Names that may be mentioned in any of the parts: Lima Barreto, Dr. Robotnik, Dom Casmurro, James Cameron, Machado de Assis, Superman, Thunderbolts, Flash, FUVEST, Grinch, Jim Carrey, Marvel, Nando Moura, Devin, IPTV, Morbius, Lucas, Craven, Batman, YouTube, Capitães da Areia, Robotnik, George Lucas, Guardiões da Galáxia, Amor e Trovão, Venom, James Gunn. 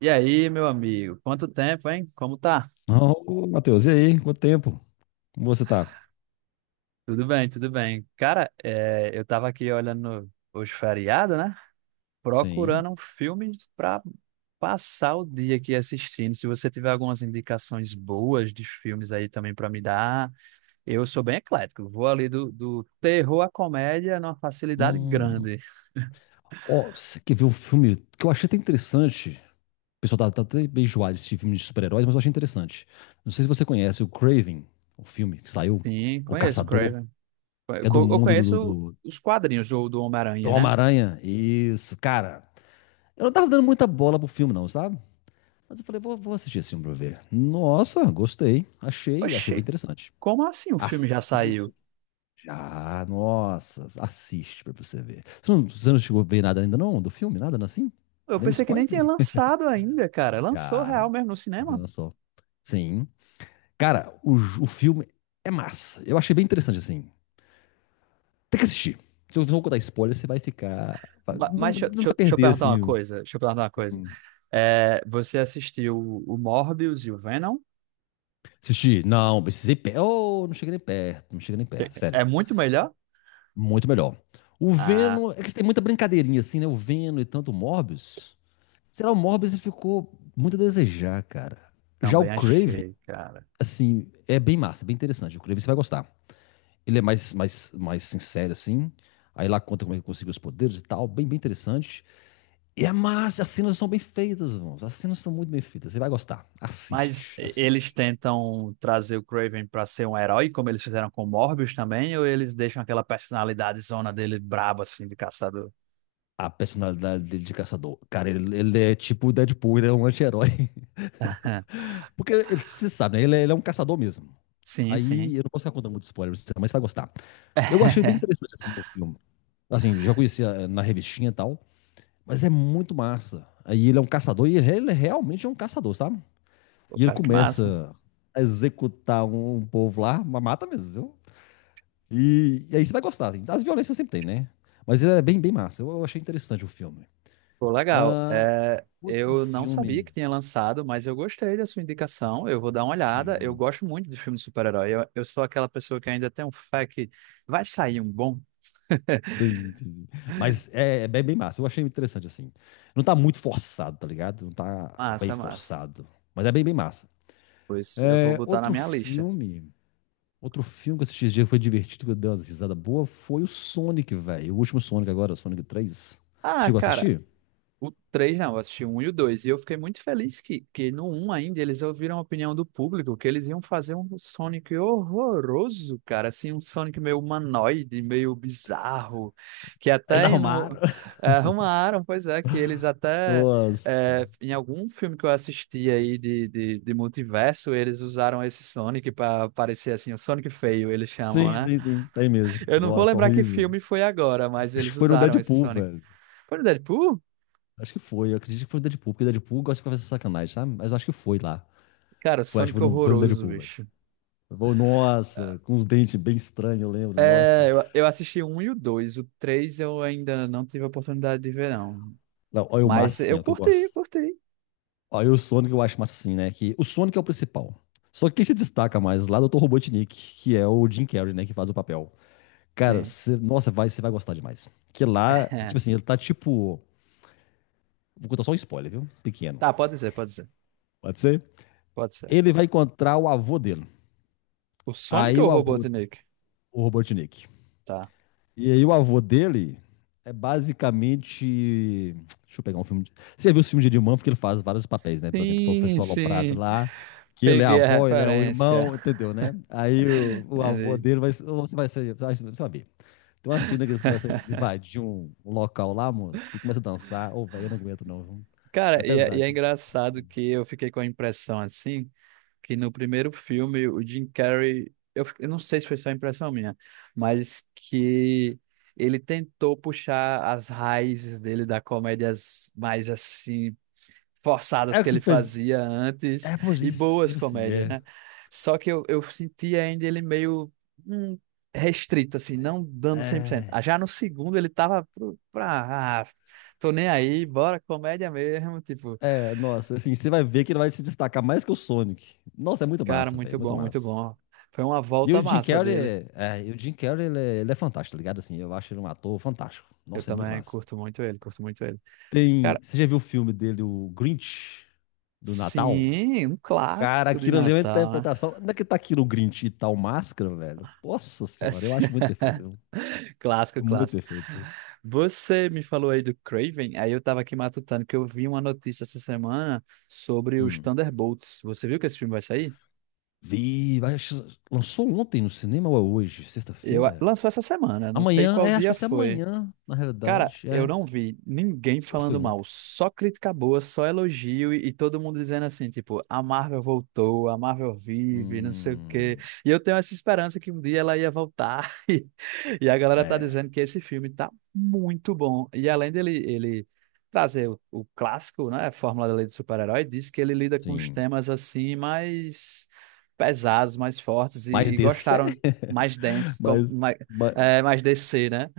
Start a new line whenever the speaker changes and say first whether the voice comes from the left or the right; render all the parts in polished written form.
right: E aí, meu amigo? Quanto tempo, hein? Como tá?
left: Ô, Matheus, e aí? Quanto tempo? Como você tá?
right: Tudo bem, tudo bem. Cara, é, eu tava aqui olhando os feriados, né?
left: Sim.
right: Procurando um filme pra passar o dia aqui assistindo. Se você tiver algumas indicações boas de filmes aí também pra me dar, eu sou bem eclético. Vou ali do terror à comédia numa facilidade
left: Hum.
right: grande.
left: Ó, você quer ver um filme que eu achei até interessante? O pessoal tá até bem enjoado desse filme de super-heróis, mas eu achei interessante. Não sei se você conhece o Craven, o filme que saiu,
right: Sim,
left: O
right: conheço o
left: Caçador,
right: Craven. Eu
left: que é do
right: co- eu
left: mundo
right: conheço
left: do
right: os quadrinhos do
left: do
right: Homem-Aranha, né?
left: Homem-Aranha. Isso, cara. Eu não tava dando muita bola pro filme, não, sabe? Mas eu falei, vou assistir esse filme pra ver. Nossa, gostei. Achei bem
right: Oxi,
left: interessante.
right: como assim o filme já
left: Assista.
right: saiu?
left: Já, nossa, assiste pra você ver. Você não chegou a ver nada ainda não do filme? Nada assim?
right: Eu
left: Nem
right: pensei que nem tinha
left: spoiler?
right: lançado ainda, cara. Lançou real
left: Já,
right: mesmo no cinema?
left: olha só. Sim. Cara, o filme é massa. Eu achei bem interessante, assim. Tem que assistir. Se eu não contar spoiler, você vai
right: Ma-
left: não,
right: Mas deixa,
left: não
right: deixa-
left: vai
right: deixa eu
left: perder,
right: perguntar uma
left: assim.
right: coisa. Deixa eu perguntar uma coisa.
left: Um-
right: É, você assistiu o Morbius e o Venom?
left: Assistir. Não, oh, não cheguei nem perto. Não cheguei nem perto, sério.
right: É muito melhor?
left: Muito melhor. O
right: Ah,
left: Venom... é que tem muita brincadeirinha, assim, né? O Venom e tanto o Morbius... Sei lá, o Morbius ficou muito a desejar, cara. Já o
right: também
left: Craven,
right: achei, cara.
left: assim, é bem massa, bem interessante. O Craven você vai gostar. Ele é mais sincero, assim. Aí lá conta como é que conseguiu os poderes e tal. Bem interessante. E é massa, as cenas são bem feitas, irmãos. As cenas são muito bem feitas. Você vai gostar.
right: Mas
left: Assiste,
right: e- eles
left: assiste.
right: tentam trazer o Craven pra ser um herói, como eles fizeram com o Morbius também, ou eles deixam aquela personalidade zona dele braba, assim, de caçador?
left: A personalidade dele de caçador. Cara, ele é tipo o Deadpool, ele é um anti-herói. Porque ele, você sabe, né? Ele é um caçador mesmo.
right: Sim, sim.
left: Aí eu não posso ficar contando muito spoiler pra você, mas você vai gostar. Eu achei bem interessante assim, o filme. Assim, já conhecia na revistinha e tal, mas é muito massa. Aí ele é um caçador e ele realmente é um caçador, sabe?
right: Pô,
left: E ele
right: cara, que massa.
left: começa a executar um povo lá, mas mata mesmo, viu? E aí você vai gostar, assim. As violências sempre tem, né? Mas ele é bem massa. Eu achei interessante o filme.
right: Pô, legal.
left: Ah,
right: É,
left: outro
right: eu não sabia
left: filme.
right: que tinha lançado, mas eu gostei da sua indicação. Eu vou dar uma olhada. Eu
left: Sim.
right: gosto muito de filme de super-herói. Eu sou aquela pessoa que ainda tem um fé que vai sair um bom.
left: Sim, sim, sim. Mas é bem massa. Eu achei interessante, assim. Não tá muito forçado, tá ligado? Não tá bem
right: Massa, massa.
left: forçado. Mas é bem massa.
right: Pois eu vou
left: É,
right: botar na
left: outro
right: minha lista.
left: filme. Outro filme que eu assisti esse dia que foi divertido, que eu dei umas risadas boas, foi o Sonic, velho. O último Sonic agora, o Sonic três.
right: Ah,
left: Chegou a
right: cara,
left: assistir?
right: o 3 não, eu assisti o 1 e o dois. E eu fiquei muito feliz que no um ainda eles ouviram a opinião do público, que eles iam fazer um Sonic horroroso, cara. Assim, um Sonic meio humanoide, meio bizarro. Que
left: Eles
right: até no,
left: arrumaram.
right: arrumaram, pois é, que eles até.
left: Nossa.
right: Em algum filme que eu assisti aí de multiverso, eles usaram esse Sonic para parecer assim, o Sonic feio, eles chamam,
left: Sim,
right: né?
left: sim, sim. Tem mesmo.
right: Eu não vou
left: Nossa,
right: lembrar que
left: horrível.
right: filme foi agora, mas
left: Acho
right: eles
left: que foi no
right: usaram esse
left: Deadpool,
right: Sonic.
left: velho.
right: Foi no Deadpool?
left: Acho que foi, eu acredito que foi o Deadpool, porque Deadpool gosta de fazer sacanagem, sabe? Mas eu acho que foi lá.
right: Cara,
left: Foi, acho que
right: Sonic é
left: foi foi no
right: horroroso,
left: Deadpool, velho.
right: bicho.
left: Nossa, com os dentes bem estranhos, eu lembro, nossa.
right: É, eu assisti o 1 e o 2. O 3 eu ainda não tive a oportunidade de ver, não.
left: Não, olha o massa
right: Mas
left: assim,
right: eu
left: ó, que eu
right: curti,
left: gosto.
right: curti.
left: Olha o Sonic, eu acho massa assim, né? Que o Sonic é o principal. Só que quem se destaca mais lá é o Dr. Robotnik, que é o Jim Carrey, né? Que faz o papel. Cara,
right: Sim.
left: nossa, vai, você vai gostar demais. Que lá, tipo assim, ele tá tipo. Vou contar só um spoiler, viu? Pequeno.
right: Tá, pode ser, pode ser.
left: Pode ser?
right: Pode ser.
left: Ele vai encontrar o avô dele.
right: O Sonic
left: Aí
right: ou o
left: o avô,
right: Robotnik?
left: o Robotnik.
right: Tá.
left: E aí o avô dele é basicamente. Deixa eu pegar um filme. Você já viu o filme de Eddie Murphy que ele faz vários papéis, né? Por exemplo, o
right: Sim,
left: professor Aloprado
right: sim.
left: lá, que ele é a
right: Peguei a
left: avó, ele é o
right: referência.
left: irmão, entendeu, né? Aí o avô
right: Entendi.
left: dele vai. Você vai ser. Você vai saber. Tem uma cena que eles começam a invadir um local lá, moço, e começa a dançar. Ô, velho, eu não aguento, não, viu? É
right: Cara, e
left: pesado.
right: é engraçado que eu fiquei com a impressão assim, que no primeiro filme o Jim Carrey, eu não sei se foi só impressão minha, mas que ele tentou puxar as raízes dele da comédias mais assim forçadas
left: É o
right: que
left: que
right: ele
left: fez.
right: fazia antes
left: É por
right: e
left: isso,
right: boas
left: tipo assim,
right: comédias,
left: é.
right: né? Só que eu senti ainda ele meio hum, restrito, assim, não dando 100%. Ah,
left: É,
right: já no segundo ele tava pra, tô nem aí, bora comédia mesmo, tipo,
left: é, nossa, assim, você vai ver que ele vai se destacar mais que o Sonic. Nossa, é muito
right: cara,
left: massa, velho, é
right: muito
left: muito
right: bom, muito
left: massa.
right: bom. Foi uma
left: E
right: volta
left: o Jim
right: massa
left: Carrey,
right: dele.
left: e o Jim Carrey, ele é fantástico, tá ligado? Assim, eu acho ele um ator fantástico.
right: Eu
left: Nossa, é muito
right: também
left: massa.
right: curto muito ele, curto muito ele.
left: Tem,
right: Cara,
left: você já viu o filme dele, o Grinch, do Natal?
right: sim, um
left: Cara,
right: clássico de
left: aquilo ali é uma
right: Natal, né?
left: interpretação. Onde é que tá aquilo, o Grinch e tal máscara, velho? Nossa senhora, eu
right: Assim,
left: acho muito perfeito, viu? É
right: clássico,
left: muito
right: clássico.
left: perfeito.
right: Você me falou aí do Craven, aí eu tava aqui matutando que eu vi uma notícia essa semana sobre os
left: Hum.
right: Thunderbolts. Você viu que esse filme vai sair?
left: Vi, acho- lançou ontem no cinema ou é hoje? Sexta-feira?
right: Lançou essa semana, não sei
left: Amanhã,
right: qual
left: é, acho que
right: dia
left: vai ser
right: foi.
left: amanhã, na
right: Cara,
left: realidade,
right: eu
left: é.
right: não vi ninguém
left: Ou foi
right: falando mal,
left: ontem?
right: só crítica boa, só elogio e todo mundo dizendo assim, tipo, a Marvel voltou, a Marvel vive, não sei o quê.
left: Hum,
right: E eu tenho essa esperança que um dia ela ia voltar. E, e a galera tá
left: é,
right: dizendo que esse filme tá muito bom. E além dele ele trazer o clássico, né, a fórmula da lei do super-herói, diz que ele lida com os
left: sim.
right: temas assim mais pesados, mais fortes e,
left: Mais
right: e
left: DC.
right: gostaram mais densos, como,
left: Mais,
right: mais,
left: mais,
right: é, mais DC, né?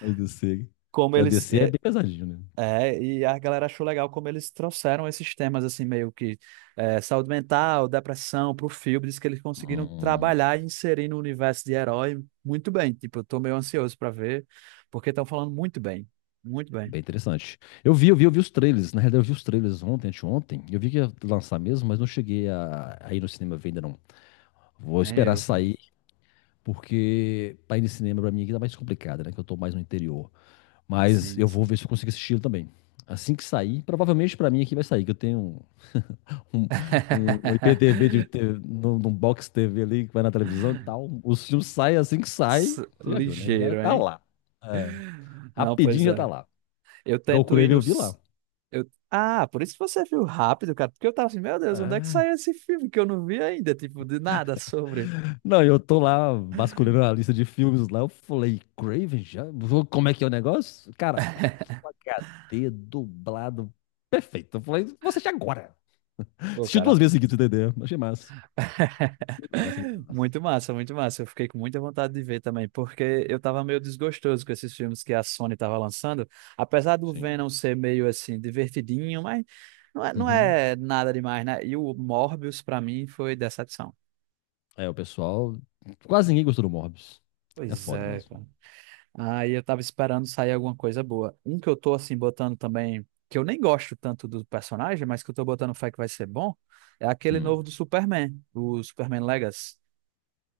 left: mais DC.
right: Como
left: Que a
right: eles
left: DC é bem pesadinho, né?
right: é, e a galera achou legal como eles trouxeram esses temas, assim, meio que é, saúde mental, depressão pro filme. Diz que eles conseguiram
left: Hum,
right: trabalhar e inserir no universo de herói muito bem. Tipo, eu tô meio ansioso pra ver, porque estão falando muito bem. Muito bem.
left: bem interessante. Eu vi os trailers. Na realidade, eu vi os trailers ontem, anteontem. Eu vi que ia lançar mesmo, mas não cheguei a ir no cinema ver ainda não. Vou
right: Nem
left: esperar
right: eu, cara.
left: sair, porque pra ir no cinema pra mim aqui tá mais complicado, né? Que eu tô mais no interior. Mas
right: Sim,
left: eu vou
right: sim.
left: ver se eu consigo assistir ele também. Assim que sair, provavelmente pra mim aqui vai sair, que eu tenho um, um IPTV num box TV ali que vai na televisão e tal. Os filmes saem assim que sai, você já viu, né? Já
right: Ligeiro,
left: tá
right: hein?
left: lá. É,
right: Não, pois
left: rapidinho já tá
right: é.
left: lá.
right: Eu tento ir
left: Golcurave eu vi lá.
right: nos. Ah, por isso que você viu rápido, cara. Porque eu tava assim, meu Deus, onde é que
left: É.
right: saiu esse filme que eu não vi ainda? Tipo, de nada sobre.
left: Não, eu tô lá vasculhando a lista de filmes lá. Eu falei, Craven já? Como é que é o negócio? Cara, Full HD dublado perfeito. Eu falei, vou assistir agora.
right: Pô,
left: Assisti duas
right: cara.
left: vezes seguidas, entendeu? Achei massa. Muito massa, muito massa.
right: Muito massa, muito massa. Eu fiquei com muita vontade de ver também, porque eu tava meio desgostoso com esses filmes que a Sony tava lançando. Apesar do
left: Sim.
right: Venom ser meio assim, divertidinho, mas não é, não
left: Uhum.
right: é nada demais, né? E o Morbius, pra mim, foi decepção.
left: É, o pessoal. Quase ninguém gostou do Morbius. É
right: Pois
left: foda
right: é,
left: mesmo.
right: cara. Aí eu tava esperando sair alguma coisa boa. Um que eu tô assim botando também, que eu nem gosto tanto do personagem, mas que eu tô botando fé que vai ser bom, é aquele
left: Hum.
right: novo do Superman, o Superman Legacy.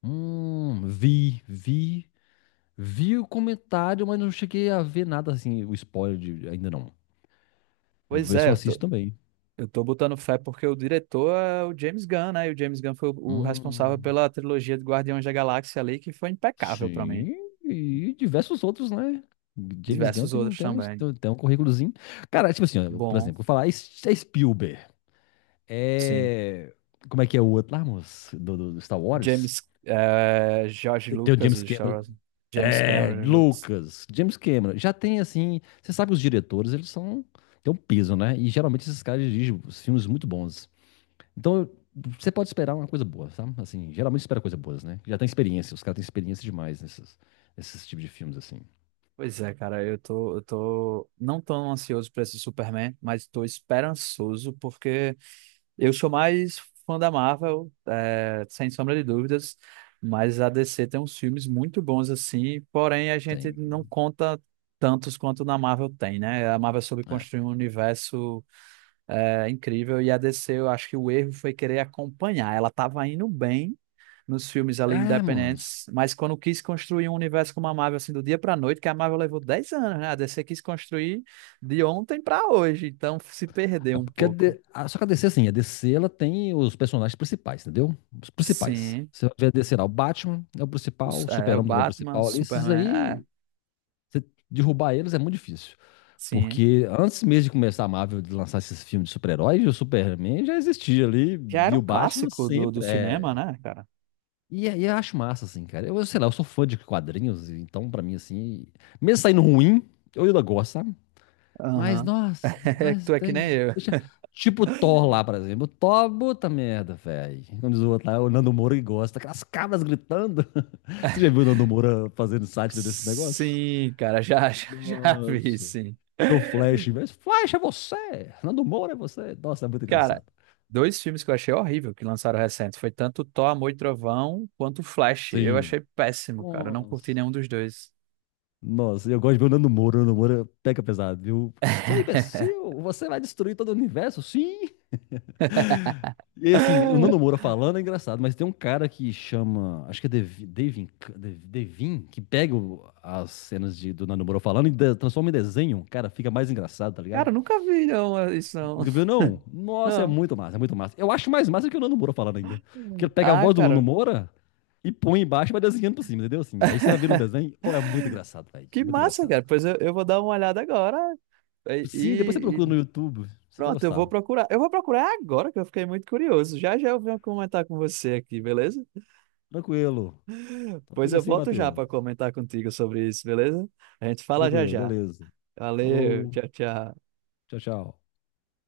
left: Vi, vi. Vi o comentário, mas não cheguei a ver nada assim, o ainda não. Vou
right: Pois
left: ver se
right: é,
left: eu
right: eu
left: assisto
right: tô.
left: também.
right: Eu tô botando fé porque o diretor é o James Gunn, né? E o James Gunn foi o responsável
left: Hum,
right: pela trilogia de Guardiões da Galáxia ali, que foi impecável pra mim.
left: sim, e diversos outros, né? James Gunn
right: Diversos outros também.
left: tem um currículozinho. Cara, tipo assim, ó, por
right: Bom,
left: exemplo, vou falar, é Spielberg.
right: sim.
left: É. Como é que é o outro lá, moço? Do Star Wars?
right: George
left: Tem o
right: Lucas,
left: James
right: o Star
left: Cameron.
right: Wars. James
left: É,
right: Cameron Lucas.
left: Lucas, James Cameron, já tem assim, você sabe que os diretores, têm um peso, né? E geralmente esses caras dirigem filmes muito bons. Então, eu- você pode esperar uma coisa boa, sabe? Assim, geralmente espera coisa boas, né? Já tem experiência, os caras têm experiência demais nesses tipos de filmes, assim.
right: Pois é, cara, eu tô não tão ansioso pra esse Superman, mas tô esperançoso porque eu sou mais fã da Marvel, é, sem sombra de dúvidas, mas a DC tem uns filmes muito bons assim, porém a gente
left: Tem.
right: não conta tantos quanto na Marvel tem, né? A Marvel soube
left: É,
right: construir um universo é, incrível e a DC, eu acho que o erro foi querer acompanhar. Ela estava indo bem nos filmes ali
left: é moço.
right: independentes, mas quando quis construir um universo como a Marvel, assim, do dia para noite, que a Marvel levou 10 anos, né? A DC quis construir de ontem para hoje, então se perdeu
left: É
right: um
left: porque
right: pouco.
left: Só que a DC, assim, a DC, ela tem os personagens principais, entendeu? Os principais.
right: Sim.
left: Você vai ver a DC lá, o Batman é o
right: O,
left: principal, o
right: é, o
left: Super-Homem também é o
right: Batman,
left: principal ali, esses
right: Superman,
left: aí, você derrubar eles é muito difícil.
right: sim.
left: Porque antes mesmo de começar a Marvel de lançar esses filmes de super-heróis, o Superman já existia ali,
right: Já
left: e
right: era
left: o
right: um
left: Batman
right: clássico do, do
left: sempre
right: cinema,
left: é.
right: né, cara?
left: E aí eu acho massa, assim, cara. Eu, sei lá, eu sou fã de quadrinhos, então pra mim, assim, mesmo saindo ruim, eu ainda gosto, sabe? Mas,
right: Aham.
left: nossa,
right: É que
left: mas
right: tu é que
left: tem.
right: nem eu.
left: Tipo o Thor lá, por exemplo. O Thor, puta merda, velho. Como diz o outro lá, o Nando Moura que gosta, aquelas cabras gritando. Você já viu o Nando Moura fazendo sátira desse negócio?
right: Sim, cara, já, já, já vi,
left: Nossa
right: sim.
left: do Flash. Mas Flash é você! Nando Moura é você! Nossa, é muito
right: Cara,
left: engraçado.
right: dois filmes que eu achei horrível que lançaram recente. Foi tanto Thor, Amor e Trovão quanto Flash. Eu
left: Sim.
right: achei péssimo, cara. Eu não curti
left: Nossa.
right: nenhum dos dois.
left: Nossa, eu gosto de ver o Nando Moura. O Nando Moura pega pesado, viu? Seu imbecil, você vai destruir todo o universo? Sim! E assim, o Nando Moura falando é engraçado, mas tem um cara que chama, acho que é Devin, que pega as cenas do Nando Moura falando e transforma em desenho. Cara, fica mais engraçado, tá
right: Cara,
left: ligado?
right: eu nunca vi, não, isso não.
left: Viu, não? Nossa, é
right: Não.
left: muito massa, é muito massa. Eu acho mais massa que o Nando Moura falando ainda. Porque ele pega a
right: Ah,
left: voz do Nando
right: cara,
left: Moura e põe embaixo e vai desenhando por cima, entendeu? Assim, aí você vai ver o desenho, oh é muito engraçado, velho.
right: que
left: Muito
right: massa,
left: engraçado.
right: cara. Pois eu vou dar uma olhada agora. E,
left: Sim, depois você
right: e-
left: procura no YouTube, você vai
right: Pronto, eu vou
left: gostar.
right: procurar. Eu vou procurar agora que eu fiquei muito curioso. Já já eu venho comentar com você aqui, beleza?
left: Tranquilo. Então
right: Depois
left: fica
right: eu
left: assim,
right: volto já
left: Matheus.
right: para comentar contigo sobre isso, beleza? A gente fala já
left: Tranquilo,
right: já.
left: beleza.
right: Valeu,
left: Falou.
right: tchau, tchau.
left: Tchau, tchau.